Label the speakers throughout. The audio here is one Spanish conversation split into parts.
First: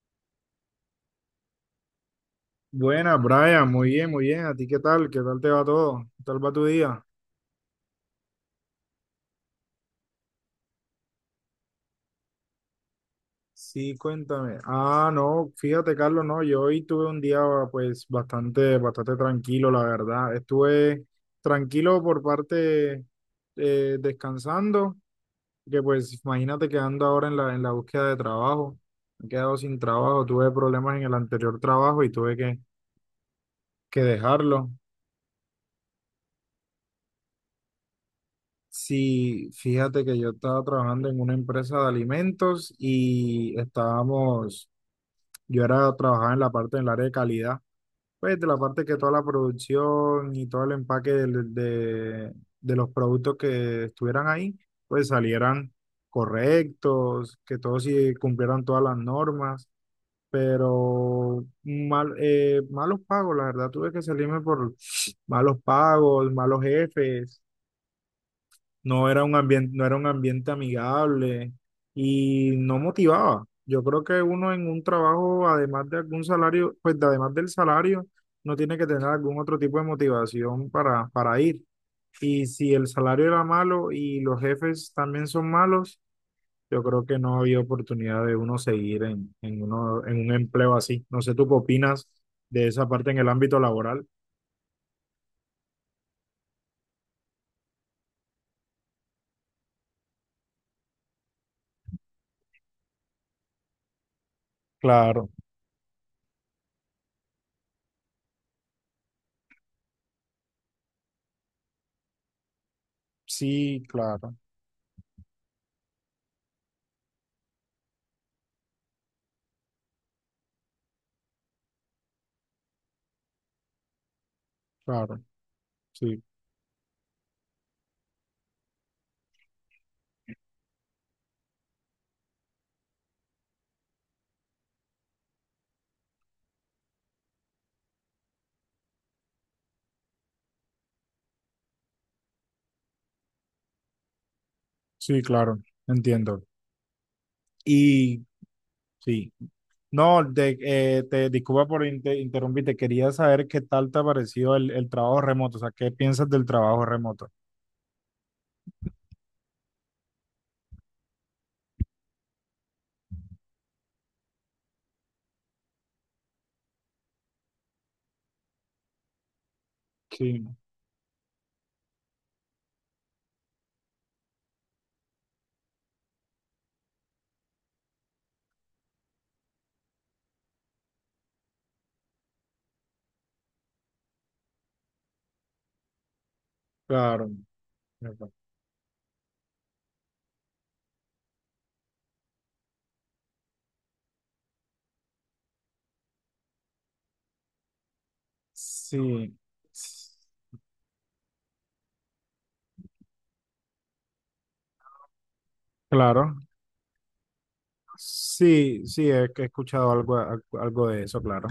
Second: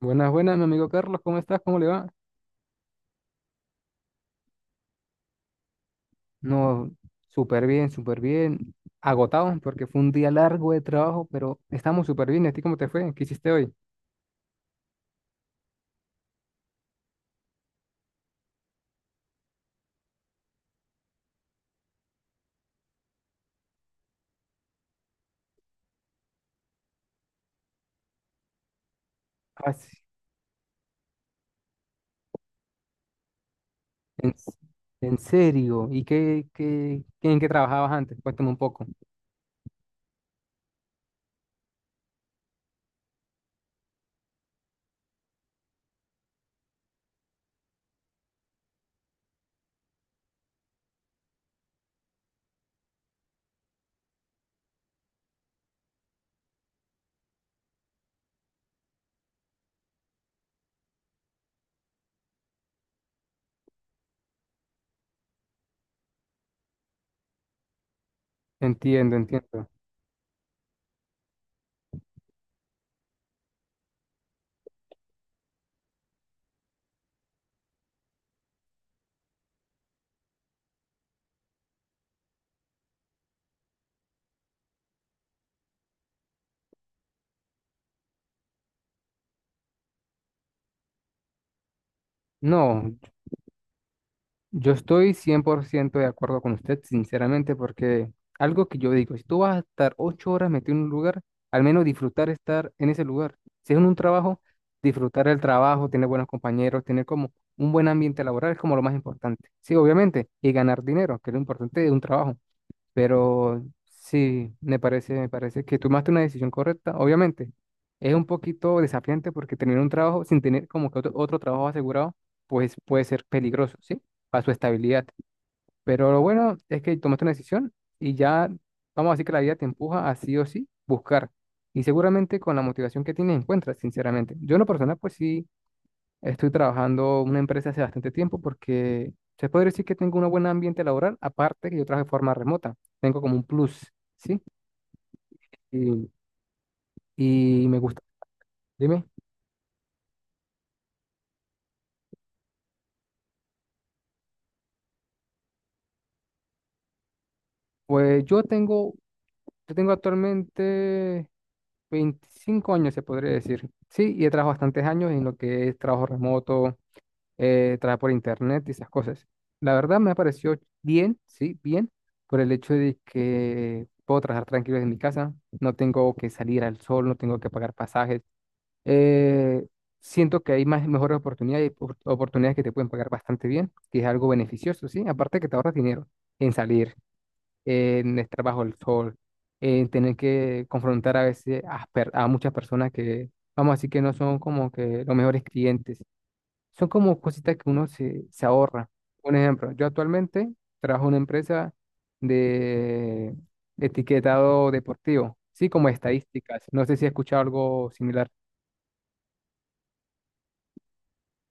Speaker 1: Buenas, buenas, mi amigo Carlos, ¿cómo estás? ¿Cómo le va?
Speaker 2: Buena, Brian, muy bien, muy bien. ¿A ti qué tal? ¿Qué tal te va todo? ¿Qué tal va tu
Speaker 1: No,
Speaker 2: día?
Speaker 1: súper bien, súper bien. Agotado porque fue un día largo de trabajo, pero estamos súper bien. ¿Y a ti cómo te fue? ¿Qué hiciste hoy?
Speaker 2: Sí, cuéntame. Ah, no, fíjate, Carlos, no, yo hoy tuve un día pues bastante tranquilo, la verdad. Estuve tranquilo por parte descansando, que pues imagínate que ando ahora en la búsqueda de trabajo. Me he quedado
Speaker 1: Ah,
Speaker 2: sin
Speaker 1: sí,
Speaker 2: trabajo, tuve problemas en el anterior trabajo y tuve que
Speaker 1: en, s-
Speaker 2: dejarlo.
Speaker 1: en serio. ¿Y en qué trabajabas antes? Cuéntame un poco.
Speaker 2: Sí, fíjate que yo estaba trabajando en una empresa de alimentos y estábamos, yo era trabajaba en la parte del área de calidad, pues de la parte que toda la producción y todo el empaque de los productos que estuvieran ahí, pues salieran correctos, que todos sí cumplieran todas las normas, pero mal, malos pagos, la verdad, tuve que salirme por malos pagos, malos jefes. no
Speaker 1: Entiendo,
Speaker 2: era un
Speaker 1: entiendo.
Speaker 2: ambiente, no era un ambiente amigable y no motivaba. Yo creo que uno en un trabajo, además de algún salario, además del salario, no tiene que tener algún otro tipo de motivación para ir. Y si el salario era malo y los jefes también son malos, yo creo que no había oportunidad de uno seguir en un empleo así. No sé, ¿tú qué opinas de esa
Speaker 1: No,
Speaker 2: parte en el ámbito laboral?
Speaker 1: yo estoy 100% de acuerdo con usted, sinceramente, porque algo que yo digo, si tú vas a estar 8 horas metido en un lugar, al menos disfrutar estar en ese lugar. Si es en un trabajo, disfrutar
Speaker 2: Claro,
Speaker 1: el trabajo, tener buenos compañeros, tener como un buen ambiente laboral es como lo más importante. Sí, obviamente, y ganar dinero, que es lo importante de un trabajo. Pero
Speaker 2: sí, claro,
Speaker 1: sí, me parece que tomaste una decisión correcta. Obviamente, es un poquito desafiante porque tener un trabajo sin tener como que otro trabajo asegurado, pues puede ser peligroso, ¿sí? Para su estabilidad.
Speaker 2: claro,
Speaker 1: Pero lo
Speaker 2: sí,
Speaker 1: bueno es que tomaste una decisión y ya, vamos a decir que la vida te empuja a sí o sí buscar. Y seguramente con la motivación que tienes encuentras, sinceramente. Yo en lo personal, pues sí. Estoy trabajando en una empresa hace bastante tiempo porque se podría decir que tengo un buen ambiente laboral, aparte que yo trabajo de forma remota. Tengo como un plus, ¿sí?
Speaker 2: sí, claro,
Speaker 1: Y,
Speaker 2: entiendo.
Speaker 1: y me gusta.
Speaker 2: Y
Speaker 1: Dime,
Speaker 2: sí, no, te disculpa por interrumpirte, quería saber qué tal te ha parecido el trabajo remoto, o sea, ¿qué piensas del trabajo remoto?
Speaker 1: pues yo tengo actualmente 25 años, se podría decir, ¿sí? Y he trabajado bastantes años en lo que es trabajo remoto, trabajar por internet y esas cosas. La verdad me ha
Speaker 2: Sí,
Speaker 1: parecido bien, sí, bien, por el hecho de que puedo trabajar tranquilo desde mi casa, no tengo que salir al sol, no tengo que pagar pasajes. Eh, Siento que hay mejores oportunidades que te pueden pagar bastante bien, que es algo beneficioso, sí, aparte que te ahorras dinero en salir,
Speaker 2: claro.
Speaker 1: en
Speaker 2: Claro.
Speaker 1: estar bajo el sol, en tener que confrontar a veces a muchas personas que, vamos a decir que no son como que los mejores clientes son como cositas que se ahorra. Un
Speaker 2: Sí,
Speaker 1: ejemplo, yo
Speaker 2: s-
Speaker 1: actualmente trabajo en una empresa de etiquetado deportivo, sí, como
Speaker 2: claro.
Speaker 1: estadísticas. No sé si he escuchado algo similar.
Speaker 2: Sí, sí, he escuchado algo, al- algo de eso, claro.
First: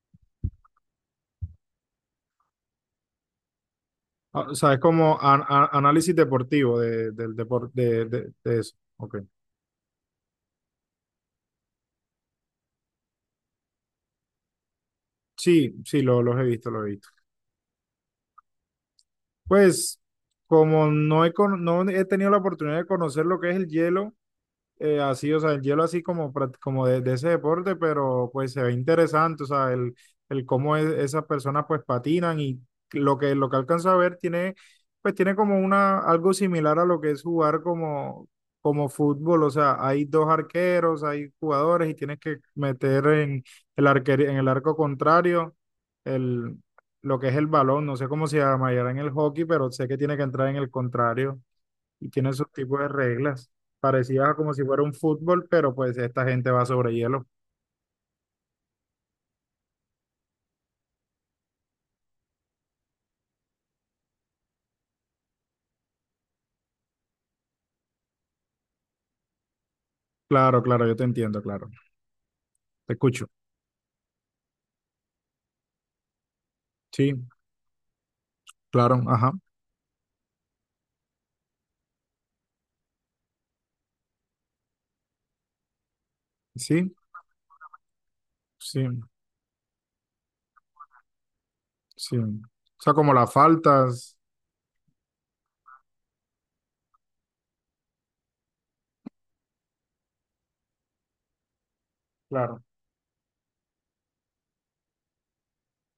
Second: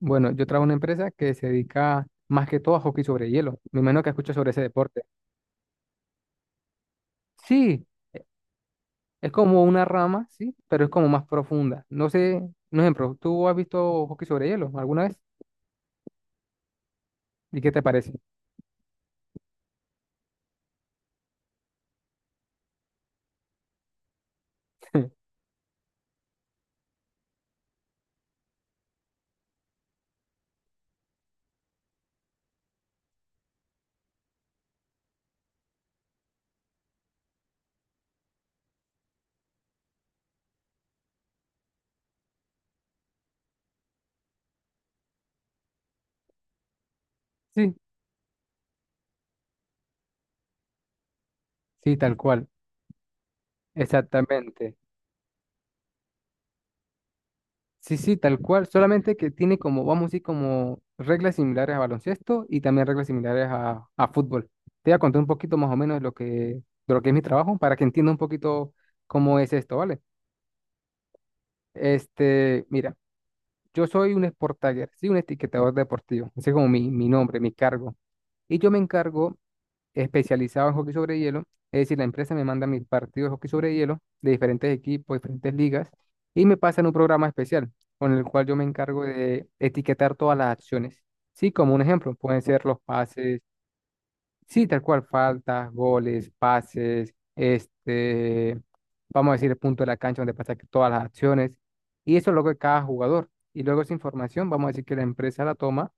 Speaker 1: Bueno, yo trabajo en una empresa que se dedica más que todo a hockey sobre hielo. Me imagino que escuchado
Speaker 2: Ah,
Speaker 1: sobre
Speaker 2: o
Speaker 1: ese
Speaker 2: sea, es
Speaker 1: deporte.
Speaker 2: como análisis deportivo de, del deporte,
Speaker 1: Sí, e-
Speaker 2: de eso. Ok.
Speaker 1: es como una rama, sí, pero es como más profunda. No sé, un ejemplo, ¿tú has visto hockey sobre hielo alguna vez?
Speaker 2: Sí, sí, los he visto, los he visto.
Speaker 1: ¿Y qué te parece?
Speaker 2: Pues, como no cono- no he tenido la oportunidad de conocer lo que es el hielo, así, o sea, el hielo así como, prac- como de ese deporte, pero pues se ve interesante, o sea, el cómo esas personas pues patinan y lo que alcanzo a ver tiene, pues tiene como una, algo similar a lo que es jugar como, como fútbol, o sea, hay dos arqueros, hay jugadores y tienes que meter en el arco contrario el, lo que es el
Speaker 1: Sí,
Speaker 2: balón, no sé cómo se llamará en el hockey, pero sé que tiene que entrar en el contrario
Speaker 1: sí,
Speaker 2: y
Speaker 1: tal
Speaker 2: tiene su
Speaker 1: cual,
Speaker 2: tipos de reglas, parecidas a como si
Speaker 1: exactamente.
Speaker 2: fuera un fútbol, pero pues esta gente va sobre hielo.
Speaker 1: Sí, sí, tal cual, solamente que tiene como, vamos a decir, como reglas similares a baloncesto y también reglas similares a fútbol. Te voy a contar un poquito más o menos de de lo que es mi trabajo para que entienda un poquito cómo es esto, ¿vale?
Speaker 2: Claro, claro, yo te entiendo, claro.
Speaker 1: Este,
Speaker 2: Te
Speaker 1: mira,
Speaker 2: escucho.
Speaker 1: yo soy un sport tagger, sí, un etiquetador deportivo, ese es como mi
Speaker 2: Sí,
Speaker 1: nombre, mi cargo. Y yo me
Speaker 2: claro, ajá.
Speaker 1: encargo especializado en hockey sobre hielo, es decir, la empresa me manda mis partidos de hockey sobre hielo de diferentes equipos, diferentes ligas, y me pasan un
Speaker 2: Sí,
Speaker 1: programa especial con el cual yo me
Speaker 2: sí,
Speaker 1: encargo de etiquetar todas las acciones. Sí, como un ejemplo,
Speaker 2: sí.
Speaker 1: pueden ser los
Speaker 2: O sea, como las
Speaker 1: pases.
Speaker 2: faltas.
Speaker 1: Sí, tal cual, faltas, goles, pases, este, vamos a decir el punto de la cancha donde pasa que todas las acciones, y eso es lo que
Speaker 2: Claro.
Speaker 1: cada jugador. Y luego esa información, vamos a decir que la empresa la toma,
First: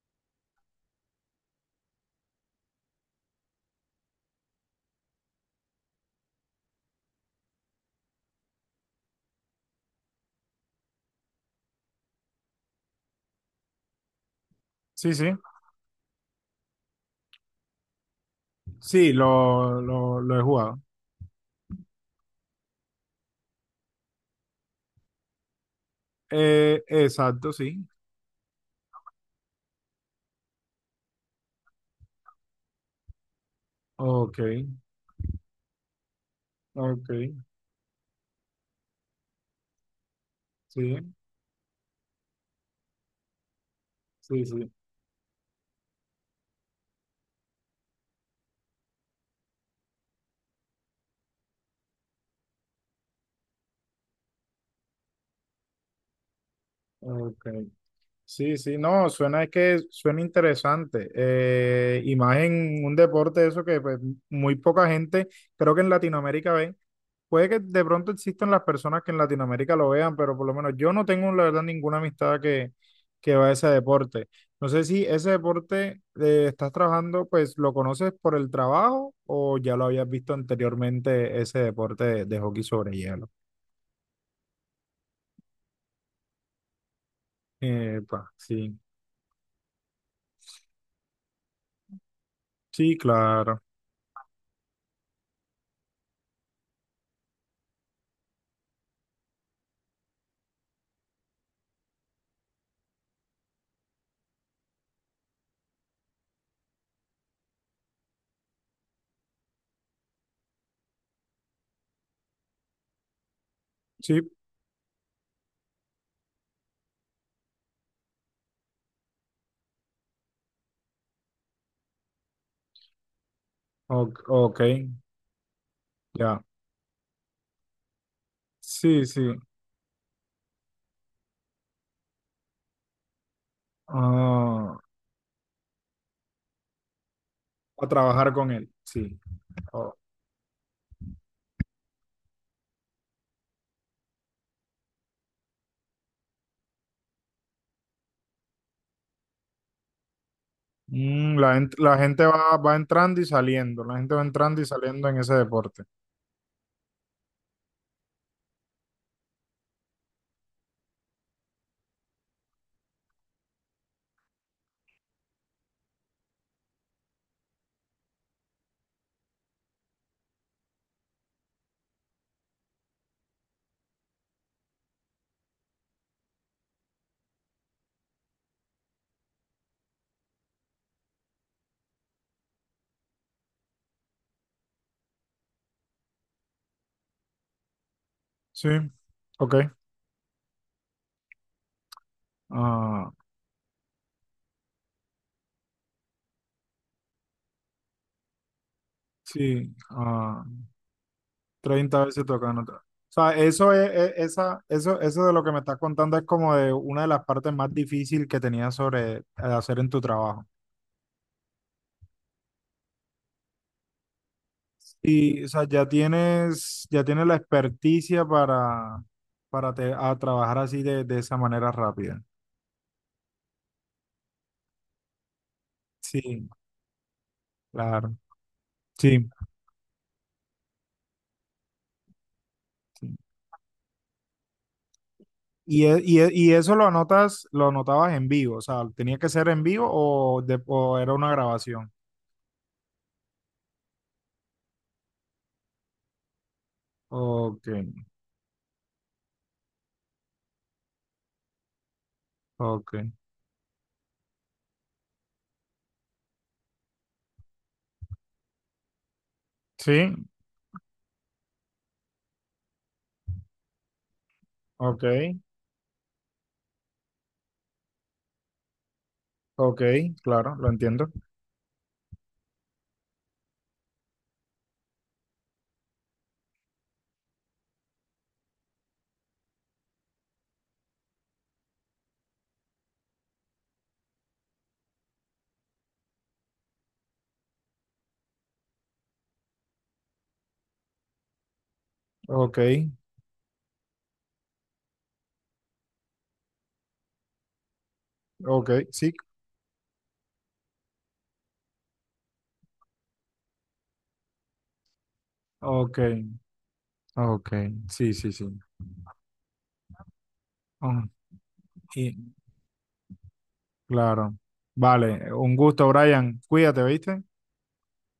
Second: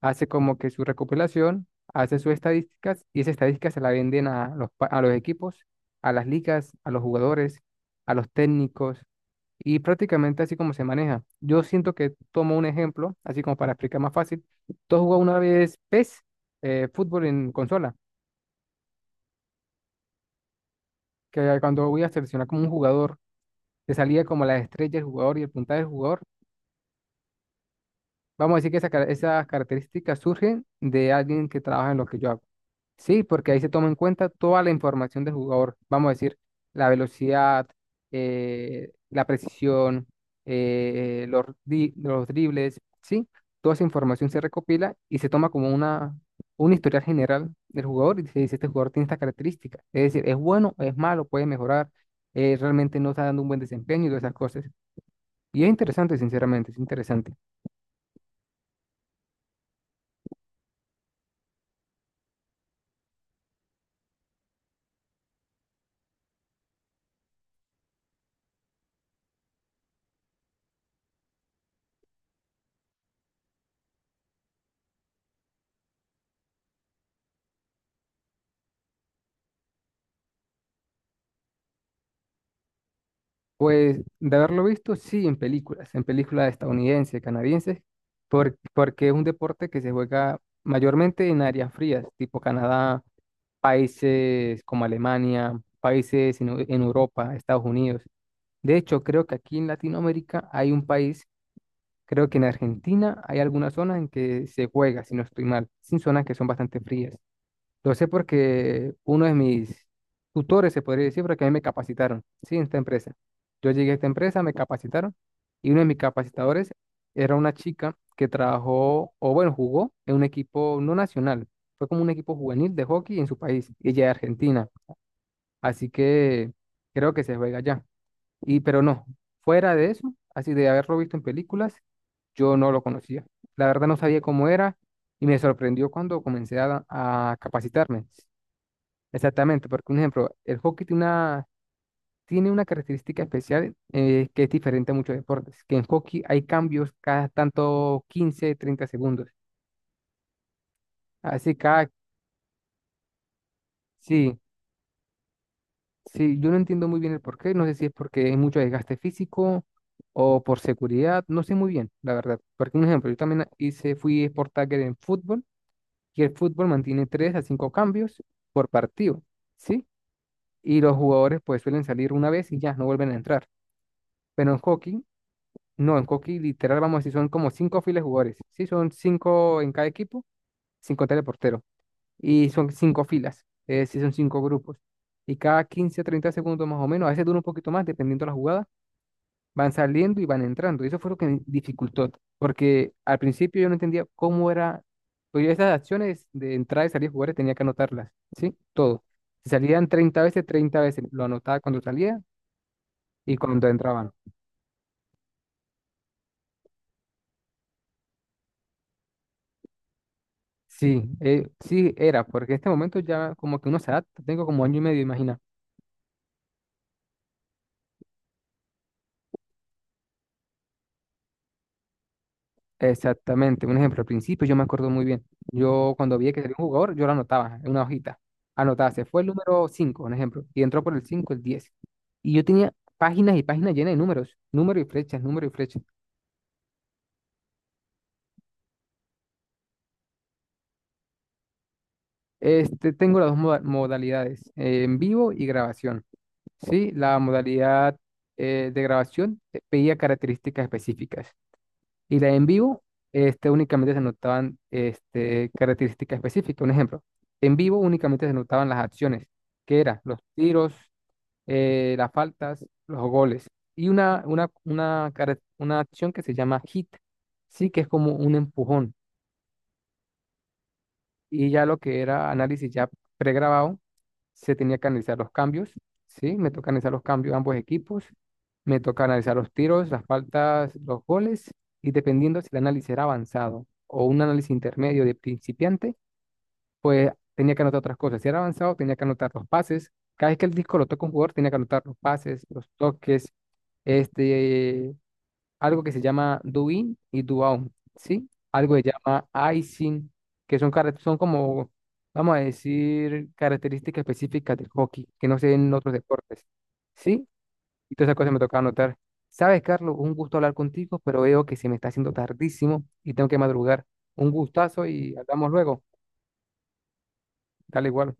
Speaker 1: hace como que su recopilación, hace sus estadísticas, y esas estadísticas se la venden a a los equipos, a las ligas, a los jugadores, a los técnicos, y prácticamente así como se maneja. Yo siento que tomo un ejemplo, así como para explicar más fácil. Tú has
Speaker 2: Sí,
Speaker 1: jugado
Speaker 2: sí.
Speaker 1: una vez PES, fútbol en consola,
Speaker 2: Sí, lo he jugado.
Speaker 1: que cuando voy a seleccionar como un jugador, te salía como la estrella del jugador y el puntaje del jugador.
Speaker 2: Exacto, sí.
Speaker 1: Vamos a decir que esas características surgen de alguien que trabaja en lo que yo hago. Sí, porque ahí se toma en cuenta
Speaker 2: Ok,
Speaker 1: toda la información del jugador. Vamos a decir, la
Speaker 2: ok,
Speaker 1: velocidad, la precisión,
Speaker 2: sí,
Speaker 1: los dribles, sí. Toda esa información se
Speaker 2: sí, sí.
Speaker 1: recopila y se toma como un historial general del jugador y se dice, este jugador tiene estas características. Es decir, es bueno, es malo, puede mejorar, realmente no está dando un buen desempeño y todas esas cosas. Y es interesante, sinceramente, es interesante.
Speaker 2: Ok. Sí, sí, no, suena es que suena interesante. Y más en un deporte de eso que pues, muy poca gente, creo que en Latinoamérica ve. Puede que de pronto existan las personas que en Latinoamérica lo vean, pero por lo menos yo no tengo, la verdad, ninguna amistad que va a ese deporte. No sé si ese deporte estás trabajando, pues lo conoces por el trabajo o ya lo habías visto anteriormente, ese deporte de hockey sobre hielo.
Speaker 1: Pues de haberlo visto, sí, en películas estadounidenses, canadienses,
Speaker 2: Epa, sí,
Speaker 1: porque es un deporte que se juega mayormente en áreas frías, tipo
Speaker 2: sí,
Speaker 1: Canadá,
Speaker 2: claro.
Speaker 1: países como Alemania, países en Europa, Estados Unidos. De hecho, creo que aquí en Latinoamérica hay un país, creo que en Argentina hay algunas zonas en que se juega, si no estoy mal, sin zonas que son bastante frías. Lo sé porque uno de mis tutores, se podría decir, porque a mí me capacitaron, sí, en esta empresa. Yo llegué a esta
Speaker 2: Sí,
Speaker 1: empresa, me capacitaron y uno de mis capacitadores era una chica que trabajó, o bueno, jugó en un equipo no nacional, fue como un equipo juvenil de hockey en su país, y ella es
Speaker 2: o- ok,
Speaker 1: argentina, así
Speaker 2: ya.
Speaker 1: que creo que se juega allá. Y pero
Speaker 2: Sí,
Speaker 1: no,
Speaker 2: sí.
Speaker 1: fuera de eso, así de haberlo visto en películas, yo no lo conocía. La verdad no sabía cómo era
Speaker 2: Ah,
Speaker 1: y me sorprendió cuando comencé a
Speaker 2: a
Speaker 1: capacitarme.
Speaker 2: trabajar con él, sí.
Speaker 1: Exactamente, porque
Speaker 2: Oh.
Speaker 1: un ejemplo, el hockey tiene tiene una característica especial que es diferente a muchos deportes, que en hockey hay cambios cada tanto 15, 30 segundos.
Speaker 2: Mm, la,
Speaker 1: Así
Speaker 2: gent-
Speaker 1: cada,
Speaker 2: la gente va, va entrando y saliendo, la gente va
Speaker 1: sí,
Speaker 2: entrando y saliendo en ese deporte.
Speaker 1: sí, yo no entiendo muy bien el porqué, no sé si es porque hay mucho desgaste físico o por seguridad, no sé muy bien, la verdad. Porque un ejemplo, yo también hice, fui sport tagger en fútbol y el fútbol mantiene 3 a 5 cambios por partido, ¿sí? Y los jugadores pues suelen salir una vez y ya, no vuelven a entrar. Pero en hockey, no, en Coqui literal vamos a decir son como cinco filas de jugadores. Sí, son cinco en cada equipo, cinco teleporteros. Y son cinco filas, es decir, son cinco grupos. Y cada 15 a 30 segundos más o menos, a veces dura un poquito más, dependiendo de la jugada,
Speaker 2: Sí, ok.
Speaker 1: van saliendo y van entrando. Y eso fue lo que me dificultó, porque
Speaker 2: Ah,
Speaker 1: al principio yo no entendía cómo era, pues yo esas acciones de entrada y salir de jugadores tenía que anotarlas, ¿sí? Todo. Si
Speaker 2: sí,
Speaker 1: salían 30 veces,
Speaker 2: ah,
Speaker 1: 30 veces lo anotaba cuando
Speaker 2: treinta
Speaker 1: salía
Speaker 2: veces tocando. O sea,
Speaker 1: y cuando
Speaker 2: eso
Speaker 1: entraban.
Speaker 2: es- esa, eso de lo que me estás contando es como de una de las partes más difíciles que tenías sobre hacer en tu trabajo.
Speaker 1: Sí, sí era, porque en este momento ya como que uno se adapta, tengo como año y medio, imagina.
Speaker 2: Y, o sea, ya tienes la experticia para te- a trabajar así de esa manera rápida.
Speaker 1: Exactamente, un ejemplo, al principio yo me acuerdo muy bien, yo cuando vi que
Speaker 2: Sí,
Speaker 1: salió un jugador, yo lo anotaba en una
Speaker 2: claro.
Speaker 1: hojita, anotaba, se fue el
Speaker 2: Sí.
Speaker 1: número 5, un ejemplo, y entró por el 5, el 10, y yo tenía
Speaker 2: Sí.
Speaker 1: páginas y páginas llenas de números, número y flechas, número y flechas.
Speaker 2: Y, y eso lo anotabas en vivo, o sea, tenía que ser en vivo o, de- o era una grabación.
Speaker 1: Este, tengo las modalidades, en vivo y grabación, ¿sí? La
Speaker 2: Ok,
Speaker 1: modalidad de grabación pedía características específicas. Y la en vivo,
Speaker 2: ok.
Speaker 1: este, únicamente se notaban este, características específicas. Un ejemplo, en vivo únicamente se notaban las acciones, que eran los
Speaker 2: Sí,
Speaker 1: tiros, las faltas, los goles. Y
Speaker 2: ok,
Speaker 1: una acción que se llama hit, sí, que es como un empujón.
Speaker 2: ok, claro, lo entiendo.
Speaker 1: Y ya lo que era análisis ya pregrabado, se tenía que analizar los cambios, ¿sí? Me toca analizar los cambios de ambos equipos, me toca analizar los tiros, las faltas, los goles, y dependiendo si el análisis era avanzado o un análisis intermedio de principiante, pues tenía que anotar otras cosas. Si era avanzado, tenía que anotar los pases. Cada vez que el disco lo toca un jugador, tenía que anotar los pases,
Speaker 2: Ok,
Speaker 1: los toques, este, algo que se llama do in y do out, ¿sí?
Speaker 2: ok,
Speaker 1: Algo que se
Speaker 2: sí,
Speaker 1: llama icing, que son como, vamos a decir, características específicas del hockey, que no se ven en otros
Speaker 2: ok,
Speaker 1: deportes, ¿sí?
Speaker 2: ok,
Speaker 1: Y todas
Speaker 2: sí,
Speaker 1: esas cosas
Speaker 2: sí,
Speaker 1: me
Speaker 2: sí.
Speaker 1: toca anotar. Sabes, Carlos, un gusto hablar contigo,
Speaker 2: Ah,
Speaker 1: pero veo que se me está haciendo
Speaker 2: y-
Speaker 1: tardísimo y tengo que madrugar. Un
Speaker 2: claro.
Speaker 1: gustazo y
Speaker 2: Vale,
Speaker 1: hablamos
Speaker 2: un
Speaker 1: luego.
Speaker 2: gusto, Brian. Cuídate, ¿viste?
Speaker 1: Dale igual.